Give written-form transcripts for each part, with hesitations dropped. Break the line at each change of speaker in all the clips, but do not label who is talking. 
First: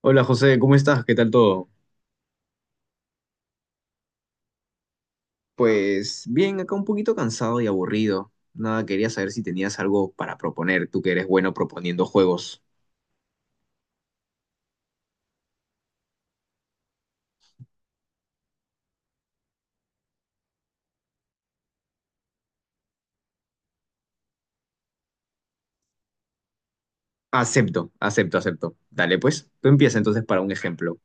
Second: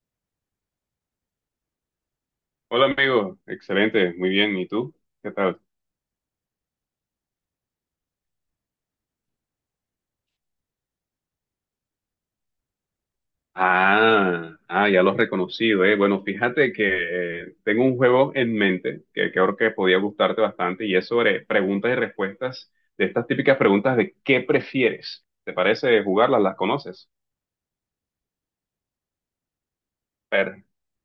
Hola José, ¿cómo estás? ¿Qué tal todo?
Hola amigo, excelente, muy bien, ¿y tú? ¿Qué tal?
Pues bien, acá un poquito cansado y aburrido. Nada, quería saber si tenías algo para proponer, tú que eres bueno proponiendo juegos.
Ah, ah, ya lo has reconocido, eh. Bueno, fíjate que tengo un juego en mente que creo que podía gustarte bastante y es sobre preguntas y respuestas de estas típicas preguntas de ¿qué prefieres? ¿Te parece jugarlas? ¿Las conoces?
Acepto, acepto, acepto. Dale, pues, tú empieza entonces para un
Per-
ejemplo.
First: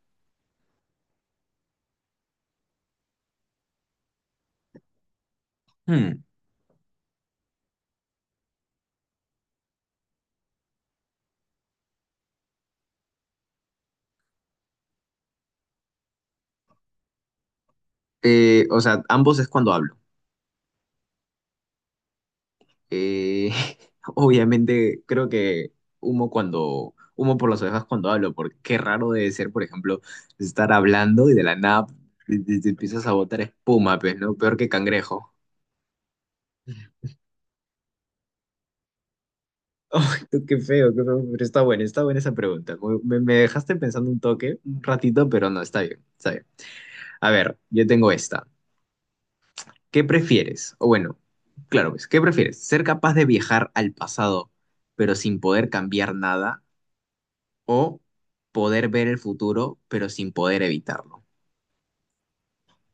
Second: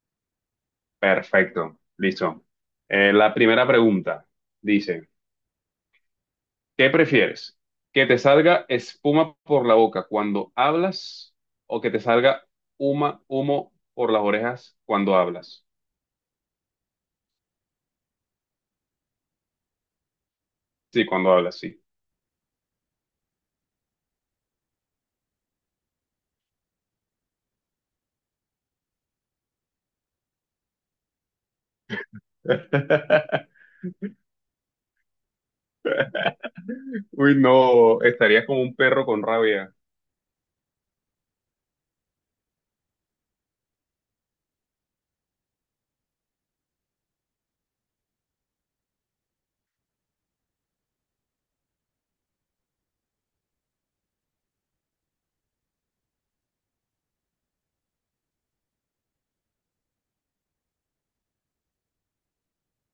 Perfecto, listo. La primera pregunta dice...
Hmm,
¿Qué prefieres? ¿Que te salga espuma por la boca cuando hablas o que te salga humo por las orejas cuando hablas?
o sea, ambos es cuando hablo.
Sí, cuando hablas, sí.
Eh, Obviamente, creo que humo por las orejas cuando hablo, porque qué raro debe ser, por ejemplo, estar hablando y de la nada te empiezas a botar espuma, pues, ¿no? Peor que cangrejo.
Uy, no, estarías como un perro con rabia.
Qué feo, pero está buena esa pregunta. Me dejaste pensando un toque, un ratito, pero no, está bien, está bien. A ver, yo tengo esta. ¿Qué prefieres? O bueno, claro, pues, ¿qué prefieres? ¿Ser capaz de viajar al pasado, pero sin poder cambiar nada? ¿O poder ver el futuro, pero sin poder evitarlo?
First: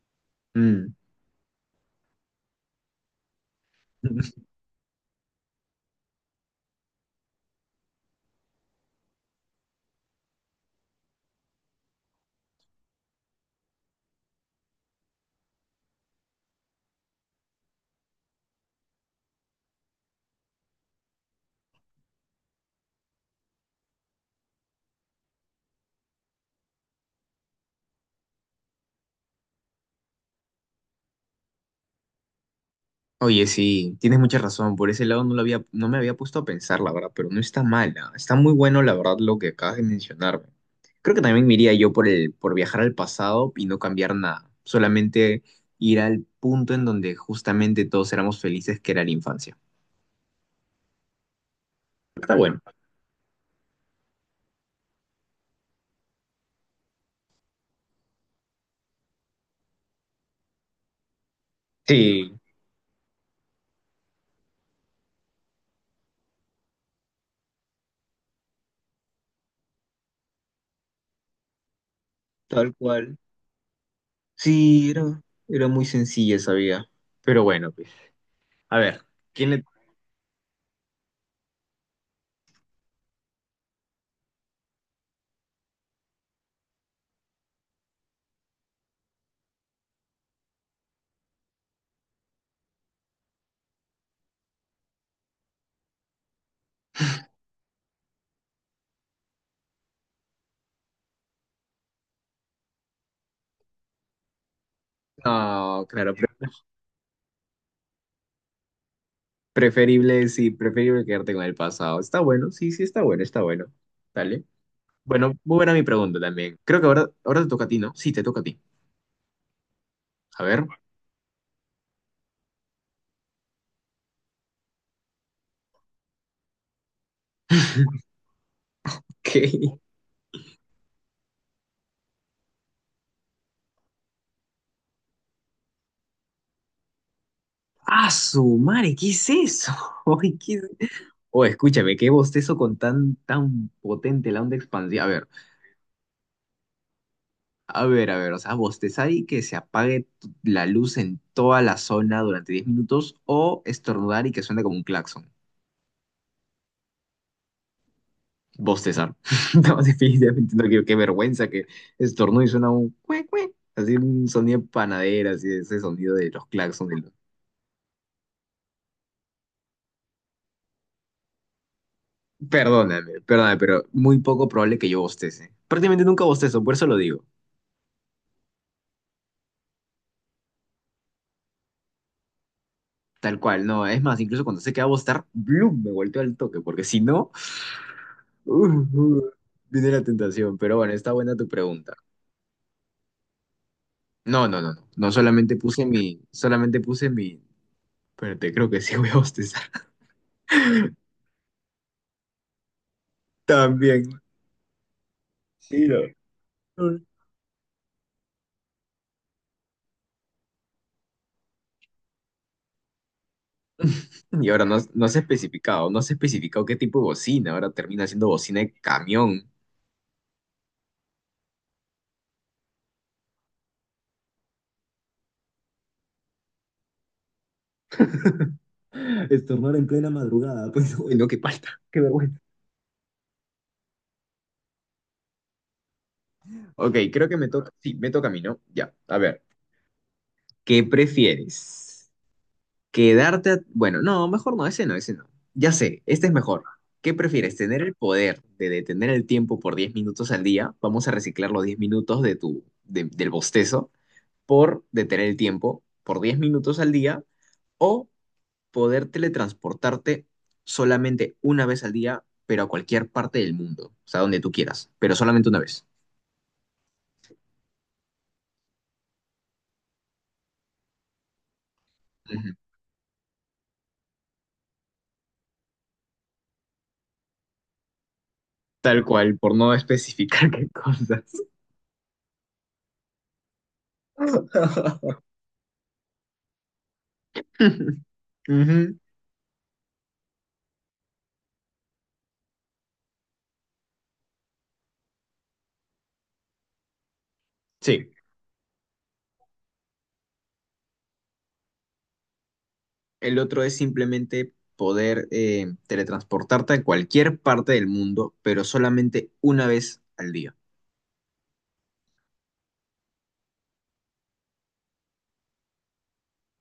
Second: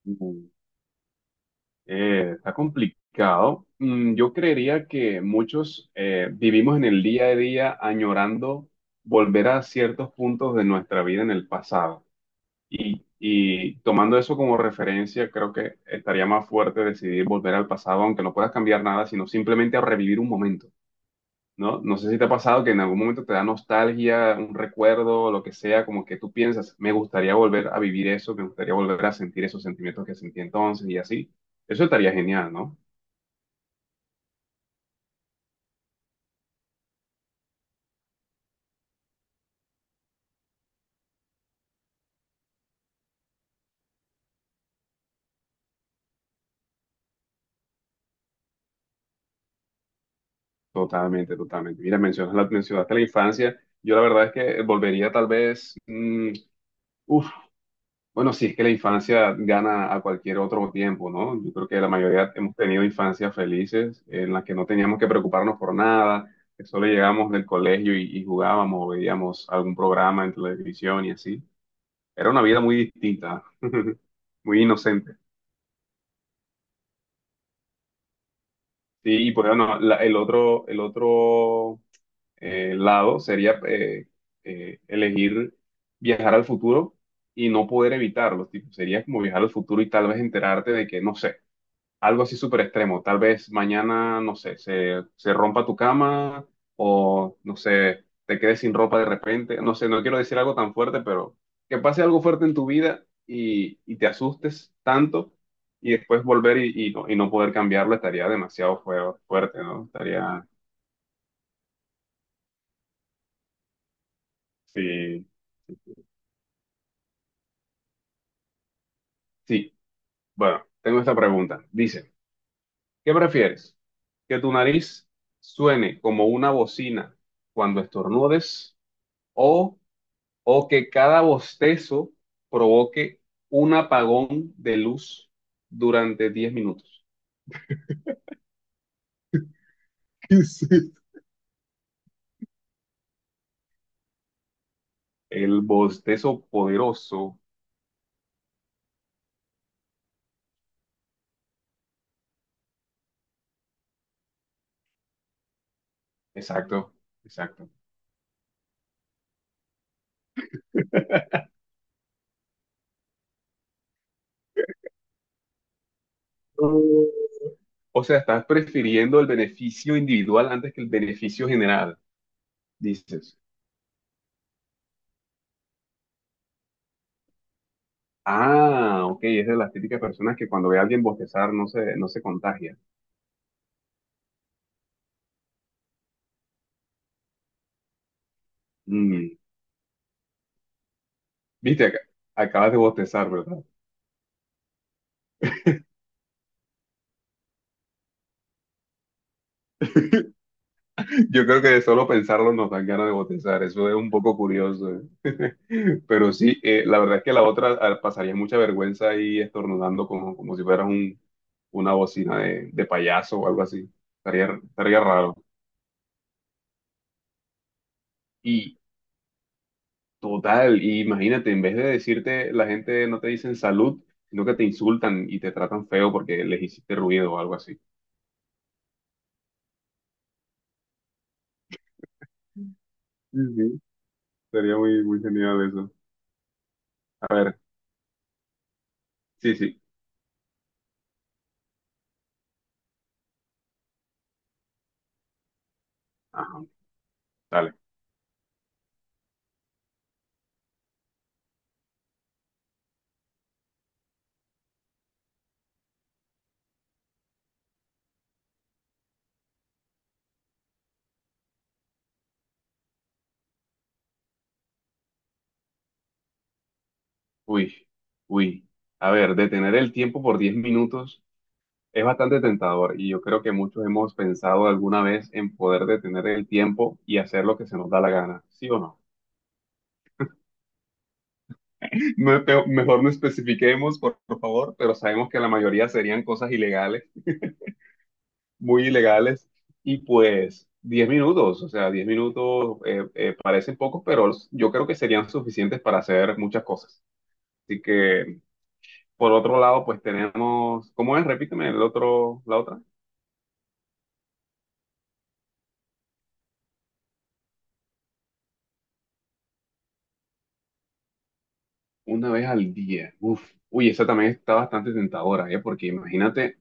Mm,
Mm.
Está complicado. Yo creería que muchos vivimos en el día a día añorando volver a ciertos puntos de nuestra vida en el pasado. Y tomando eso como referencia, creo que estaría más fuerte decidir volver al pasado, aunque no puedas cambiar nada, sino simplemente a revivir un momento, ¿no? No sé si te ha pasado que en algún momento te da nostalgia, un recuerdo, lo que sea, como que tú piensas, me gustaría volver a vivir eso, me gustaría volver a sentir esos sentimientos que sentí entonces y así. Eso estaría genial, ¿no?
Oye, sí, tienes mucha razón. Por ese lado no lo había, no me había puesto a pensar, la verdad, pero no está mala. Está muy bueno, la verdad, lo que acabas de mencionarme. Creo que también me iría yo por viajar al pasado y no cambiar nada. Solamente ir al punto en donde justamente todos éramos felices, que era la infancia.
Totalmente, totalmente. Mira,
Está bueno.
mencionaste la infancia. Yo la verdad es que volvería tal vez, uff, bueno, sí, es que la infancia gana a cualquier otro tiempo, ¿no? Yo creo que la
Sí,
mayoría hemos tenido infancias felices en las que no teníamos que preocuparnos por nada, que solo llegábamos del colegio y jugábamos o veíamos algún programa en televisión y así. Era una vida
tal
muy
cual.
distinta, muy
Sí,
inocente.
era muy sencilla esa vida. Pero bueno, pues. A ver,
Sí, y pues
¿quién le...
bueno, el otro lado sería elegir viajar al futuro y no poder evitarlo, tipo, sería como viajar al futuro y tal vez enterarte de que, no sé, algo así súper extremo. Tal vez mañana, no sé, se rompa tu cama o, no sé, te quedes sin ropa de repente. No sé, no quiero decir algo tan fuerte, pero que pase algo fuerte en tu vida y te asustes tanto
No,
y
claro.
después volver y no poder cambiarlo estaría demasiado fuerte, ¿no?
Preferible,
Estaría,
sí, preferible quedarte con el pasado. Está bueno, sí, sí, está bueno, está bueno. Dale.
sí,
Bueno, muy buena mi pregunta también. Creo que ahora te toca a ti, ¿no? Sí, te toca a ti.
sí.
A ver,
Bueno, tengo esta pregunta. Dice, ¿qué prefieres? ¿Que tu nariz suene como una bocina cuando estornudes o
¿qué?
o que cada bostezo provoque un apagón de luz durante 10 minutos?
¡Ah, su madre! ¿Qué es eso?
¿Qué
Ay, ¿qué
es
es-
esto?
Oh, escúchame, qué bostezo con tan, tan potente la onda expansiva. A ver,
El bostezo poderoso.
a ver, a ver, o sea, bostezar y que se apague t- la luz en toda la zona durante 10 minutos o estornudar y que suene como un claxon.
Exacto, exacto.
Bostezar. No, definitivamente no quiero, qué vergüenza que estornudo y suena un cue, cue, así un sonido de panadera, así ese sonido de los claxons. De
No.
los-
O sea, estás prefiriendo el beneficio individual antes que el beneficio general,
Perdóname,
dices.
perdóname, pero muy poco probable que yo bostece. Prácticamente nunca bostezo, por eso lo digo.
Ah, ok, es de las típicas personas que cuando ve a alguien bostezar no se contagia.
Tal cual, no, es más, incluso cuando sé que va a bostar, ¡blum! Me volteo al toque, porque si no, uh, uh,
Mm.
viene la tentación. Pero bueno, está buena tu
Viste,
pregunta.
acabas de bostezar, ¿verdad?
No, no, no, no, no, solamente puse mi, espérate, creo que sí voy a bostezar.
Yo creo que de solo pensarlo nos dan ganas de bostezar, eso es un
También.
poco curioso, ¿eh?
Sí, no.
Pero sí, la verdad es que la otra pasaría mucha vergüenza ahí estornudando como si fueras una bocina de payaso o algo así.
Y ahora no,
Estaría
no se ha
raro.
especificado, no se ha especificado qué tipo de bocina. Ahora termina siendo bocina de
Y
camión.
total, imagínate, en vez de decirte, la gente no te dicen salud, sino que te insultan y te tratan feo porque les hiciste ruido o algo así.
Estornudar en plena madrugada, pues lo bueno, que falta, qué vergüenza.
Sí, sí, sería muy, muy genial eso.
Ok, creo
A
que me
ver,
toca. Sí, me toca a mí, ¿no? Ya, a ver.
sí, sí.
¿Qué prefieres? ¿Quedarte a- Bueno, no, mejor no, ese no, ese no. Ya sé, este es
Ajá,
mejor. ¿Qué prefieres?
dale.
¿Tener el poder de detener el tiempo por 10 minutos al día? Vamos a reciclar los 10 minutos de del bostezo por detener el tiempo por 10 minutos al día. O poder teletransportarte solamente una vez al día, pero a cualquier parte del mundo, o sea, donde tú quieras, pero solamente una vez.
Uy, uy. A ver, detener el tiempo por 10 minutos. Es bastante
Ujú.
tentador y yo creo que muchos hemos pensado alguna vez en poder detener el tiempo y hacer lo que se nos da la gana, ¿sí o no?
Tal cual, por no especificar qué cosas.
No, mejor no especifiquemos, por favor, pero sabemos que la mayoría serían cosas ilegales, muy
Ujú.
ilegales, y pues 10 minutos, o sea, 10 minutos parecen pocos, pero yo creo que serían suficientes para hacer muchas cosas. Así
Sí,
que, por otro lado, pues tenemos, ¿cómo es? Repíteme el otro, la otra.
el otro es simplemente poder teletransportarte a cualquier parte del mundo, pero solamente una vez al día.
Una vez al día. Uf. Uy, esa también está bastante tentadora, ¿eh? Porque imagínate,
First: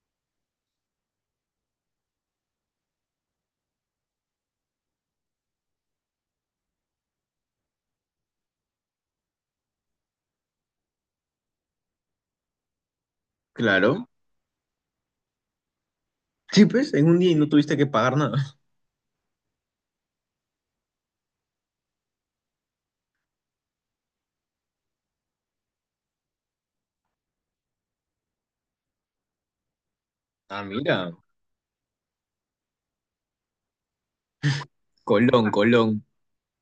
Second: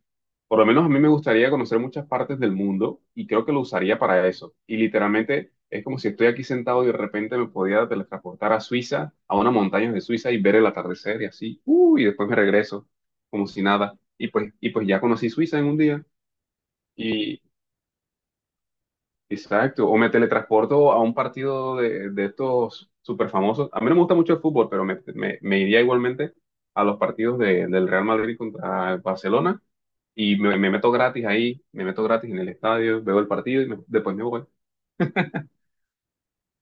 por lo menos a mí me gustaría conocer muchas partes del mundo y creo que lo usaría para eso. Y literalmente es como si estoy aquí sentado y de repente me podía teletransportar a Suiza, a una montaña de Suiza y ver el atardecer y así. Uy, y después me regreso como si nada.
Claro.
Y pues ya conocí Suiza en un día.
Sí, pues, en un día y no tuviste que pagar nada.
Exacto, o me teletransporto a un partido de estos super famosos. A mí no me gusta mucho el fútbol, pero me iría igualmente a los partidos del Real Madrid contra el Barcelona y
Ah,
me meto
mira.
gratis ahí, me meto gratis en el estadio, veo el partido y después me voy.
Colón, Colón.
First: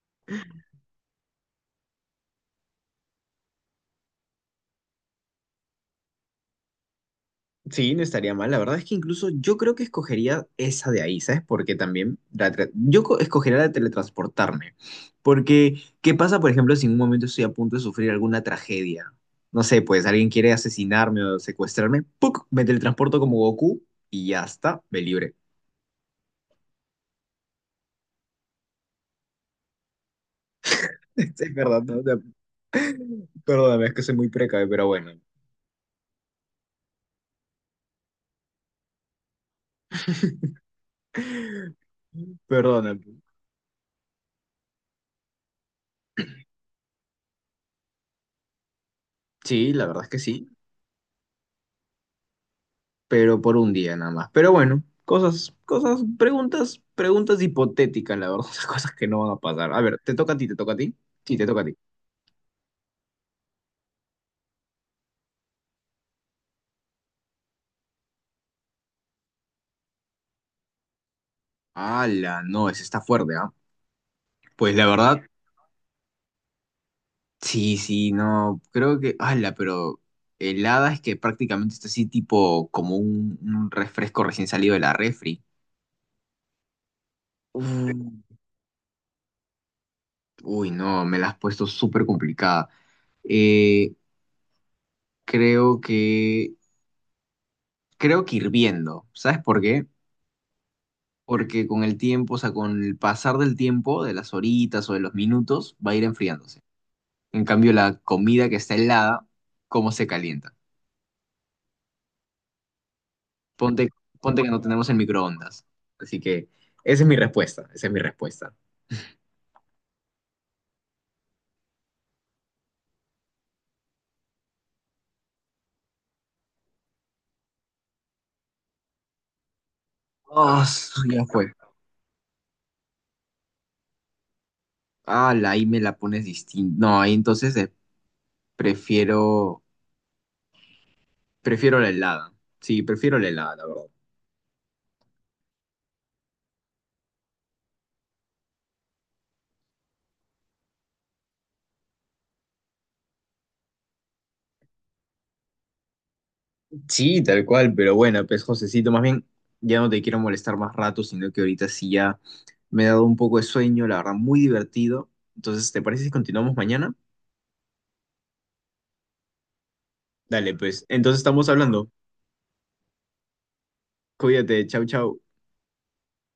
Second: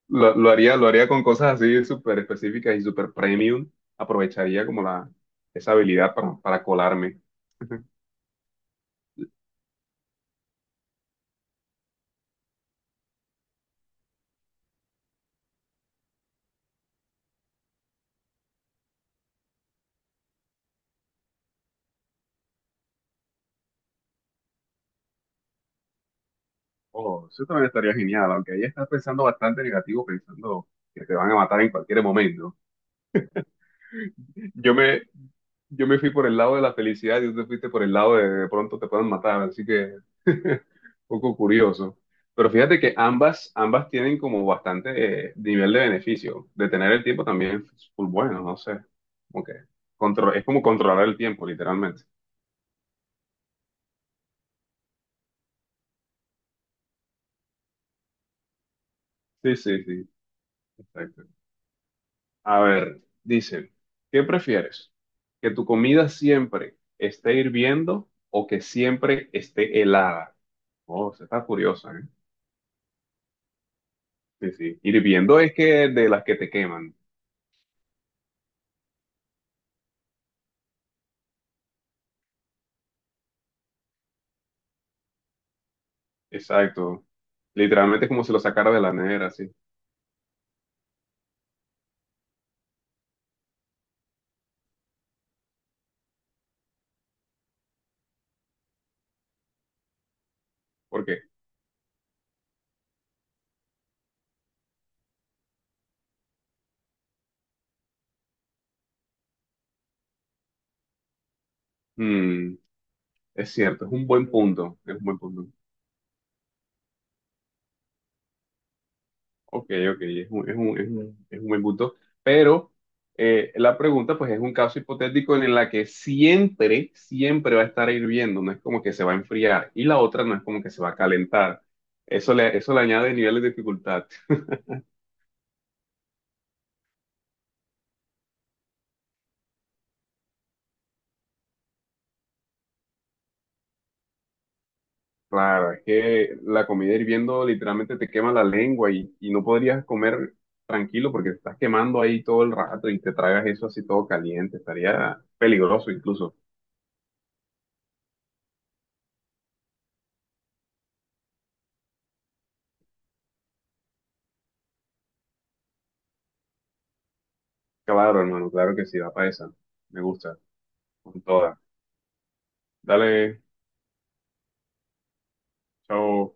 Lo haría con cosas así súper específicas y súper premium. Aprovecharía como esa habilidad para colarme.
Sí, no estaría mal. La verdad es que incluso yo creo que escogería esa de ahí, ¿sabes? Porque también la tra- yo co- escogería la de teletransportarme. Porque, ¿qué pasa, por ejemplo, si en un momento estoy a punto de sufrir alguna tragedia? No sé, pues alguien quiere asesinarme o secuestrarme, ¡puc! Me teletransporto como Goku y ya está, me libre.
Oh, eso también estaría genial, aunque ahí estás pensando bastante negativo, pensando que te van a
Es
matar en
verdad, ¿no?
cualquier
Ya,
momento.
perdóname, es que soy muy precavido,
Yo
pero
me,
bueno.
yo me fui por el lado de la felicidad y tú te fuiste por el lado de pronto te pueden matar, así que un poco curioso. Pero fíjate que
Perdóname.
ambas tienen como bastante nivel de beneficio. Detener el tiempo también es full bueno, no sé. Como que
Sí, la verdad es que
es
sí.
como controlar el tiempo, literalmente.
Pero por un día nada más. Pero bueno, cosas, cosas, preguntas, preguntas hipotéticas, la verdad, o sea, cosas que no van a
Sí,
pasar. A
sí,
ver,
sí,
¿te toca a ti, te toca a ti?
exacto.
Sí, te toca a ti.
A ver, dice, ¿qué prefieres? ¿Que tu comida siempre esté hirviendo o que siempre esté helada? Oh, se está curiosa, ¿eh?
Ala, no, ese está fuerte, ¿ah?
Sí,
Pues
sí.
la verdad,
Hirviendo es que de las que te queman.
sí, sí, no, creo que, ala, pero helada es que prácticamente está así tipo como un refresco recién salido de la refri.
Exacto.
Uh,
Literalmente es como si lo sacara de la nevera, sí.
Uy, no, me la has puesto súper complicada. Eh, creo que, creo que, hirviendo, ¿sabes por qué?
¿Por qué?
Porque con el tiempo, o sea, con el pasar del tiempo, de las horitas o de los minutos, va a ir enfriándose. En cambio, la comida que está helada, ¿cómo se calienta?
Mm, es cierto,
Ponte,
es un buen
ponte que no
punto.
tenemos el
Es un buen punto.
microondas. Así que esa es mi respuesta, esa es mi respuesta.
Ok, ok, es un buen punto. Pero la pregunta, pues, es un caso hipotético en la que siempre, siempre va a estar hirviendo. No es como que se va a enfriar. Y la otra no es como
Oh,
que se va a
ya fue.
calentar. Eso le añade niveles de dificultad.
Ah, la ahí me la pones distinta. No, ahí entonces prefiero, prefiero la helada. Sí, prefiero la helada, la verdad.
Claro, es que la comida hirviendo literalmente te quema la lengua y no podrías comer tranquilo porque te estás quemando ahí todo el rato y te tragas eso así todo caliente, estaría peligroso incluso.
Sí, tal cual, pero bueno, pues Josecito, más bien ya no te quiero molestar más rato, sino que ahorita sí ya me he dado un poco de sueño, la verdad, muy divertido. Entonces, ¿te parece si continuamos mañana?
Claro, hermano, claro que sí, va para esa. Me gusta,
Dale, pues,
con
entonces estamos
toda.
hablando.
Dale,
Cuídate, chau, chau.
chao.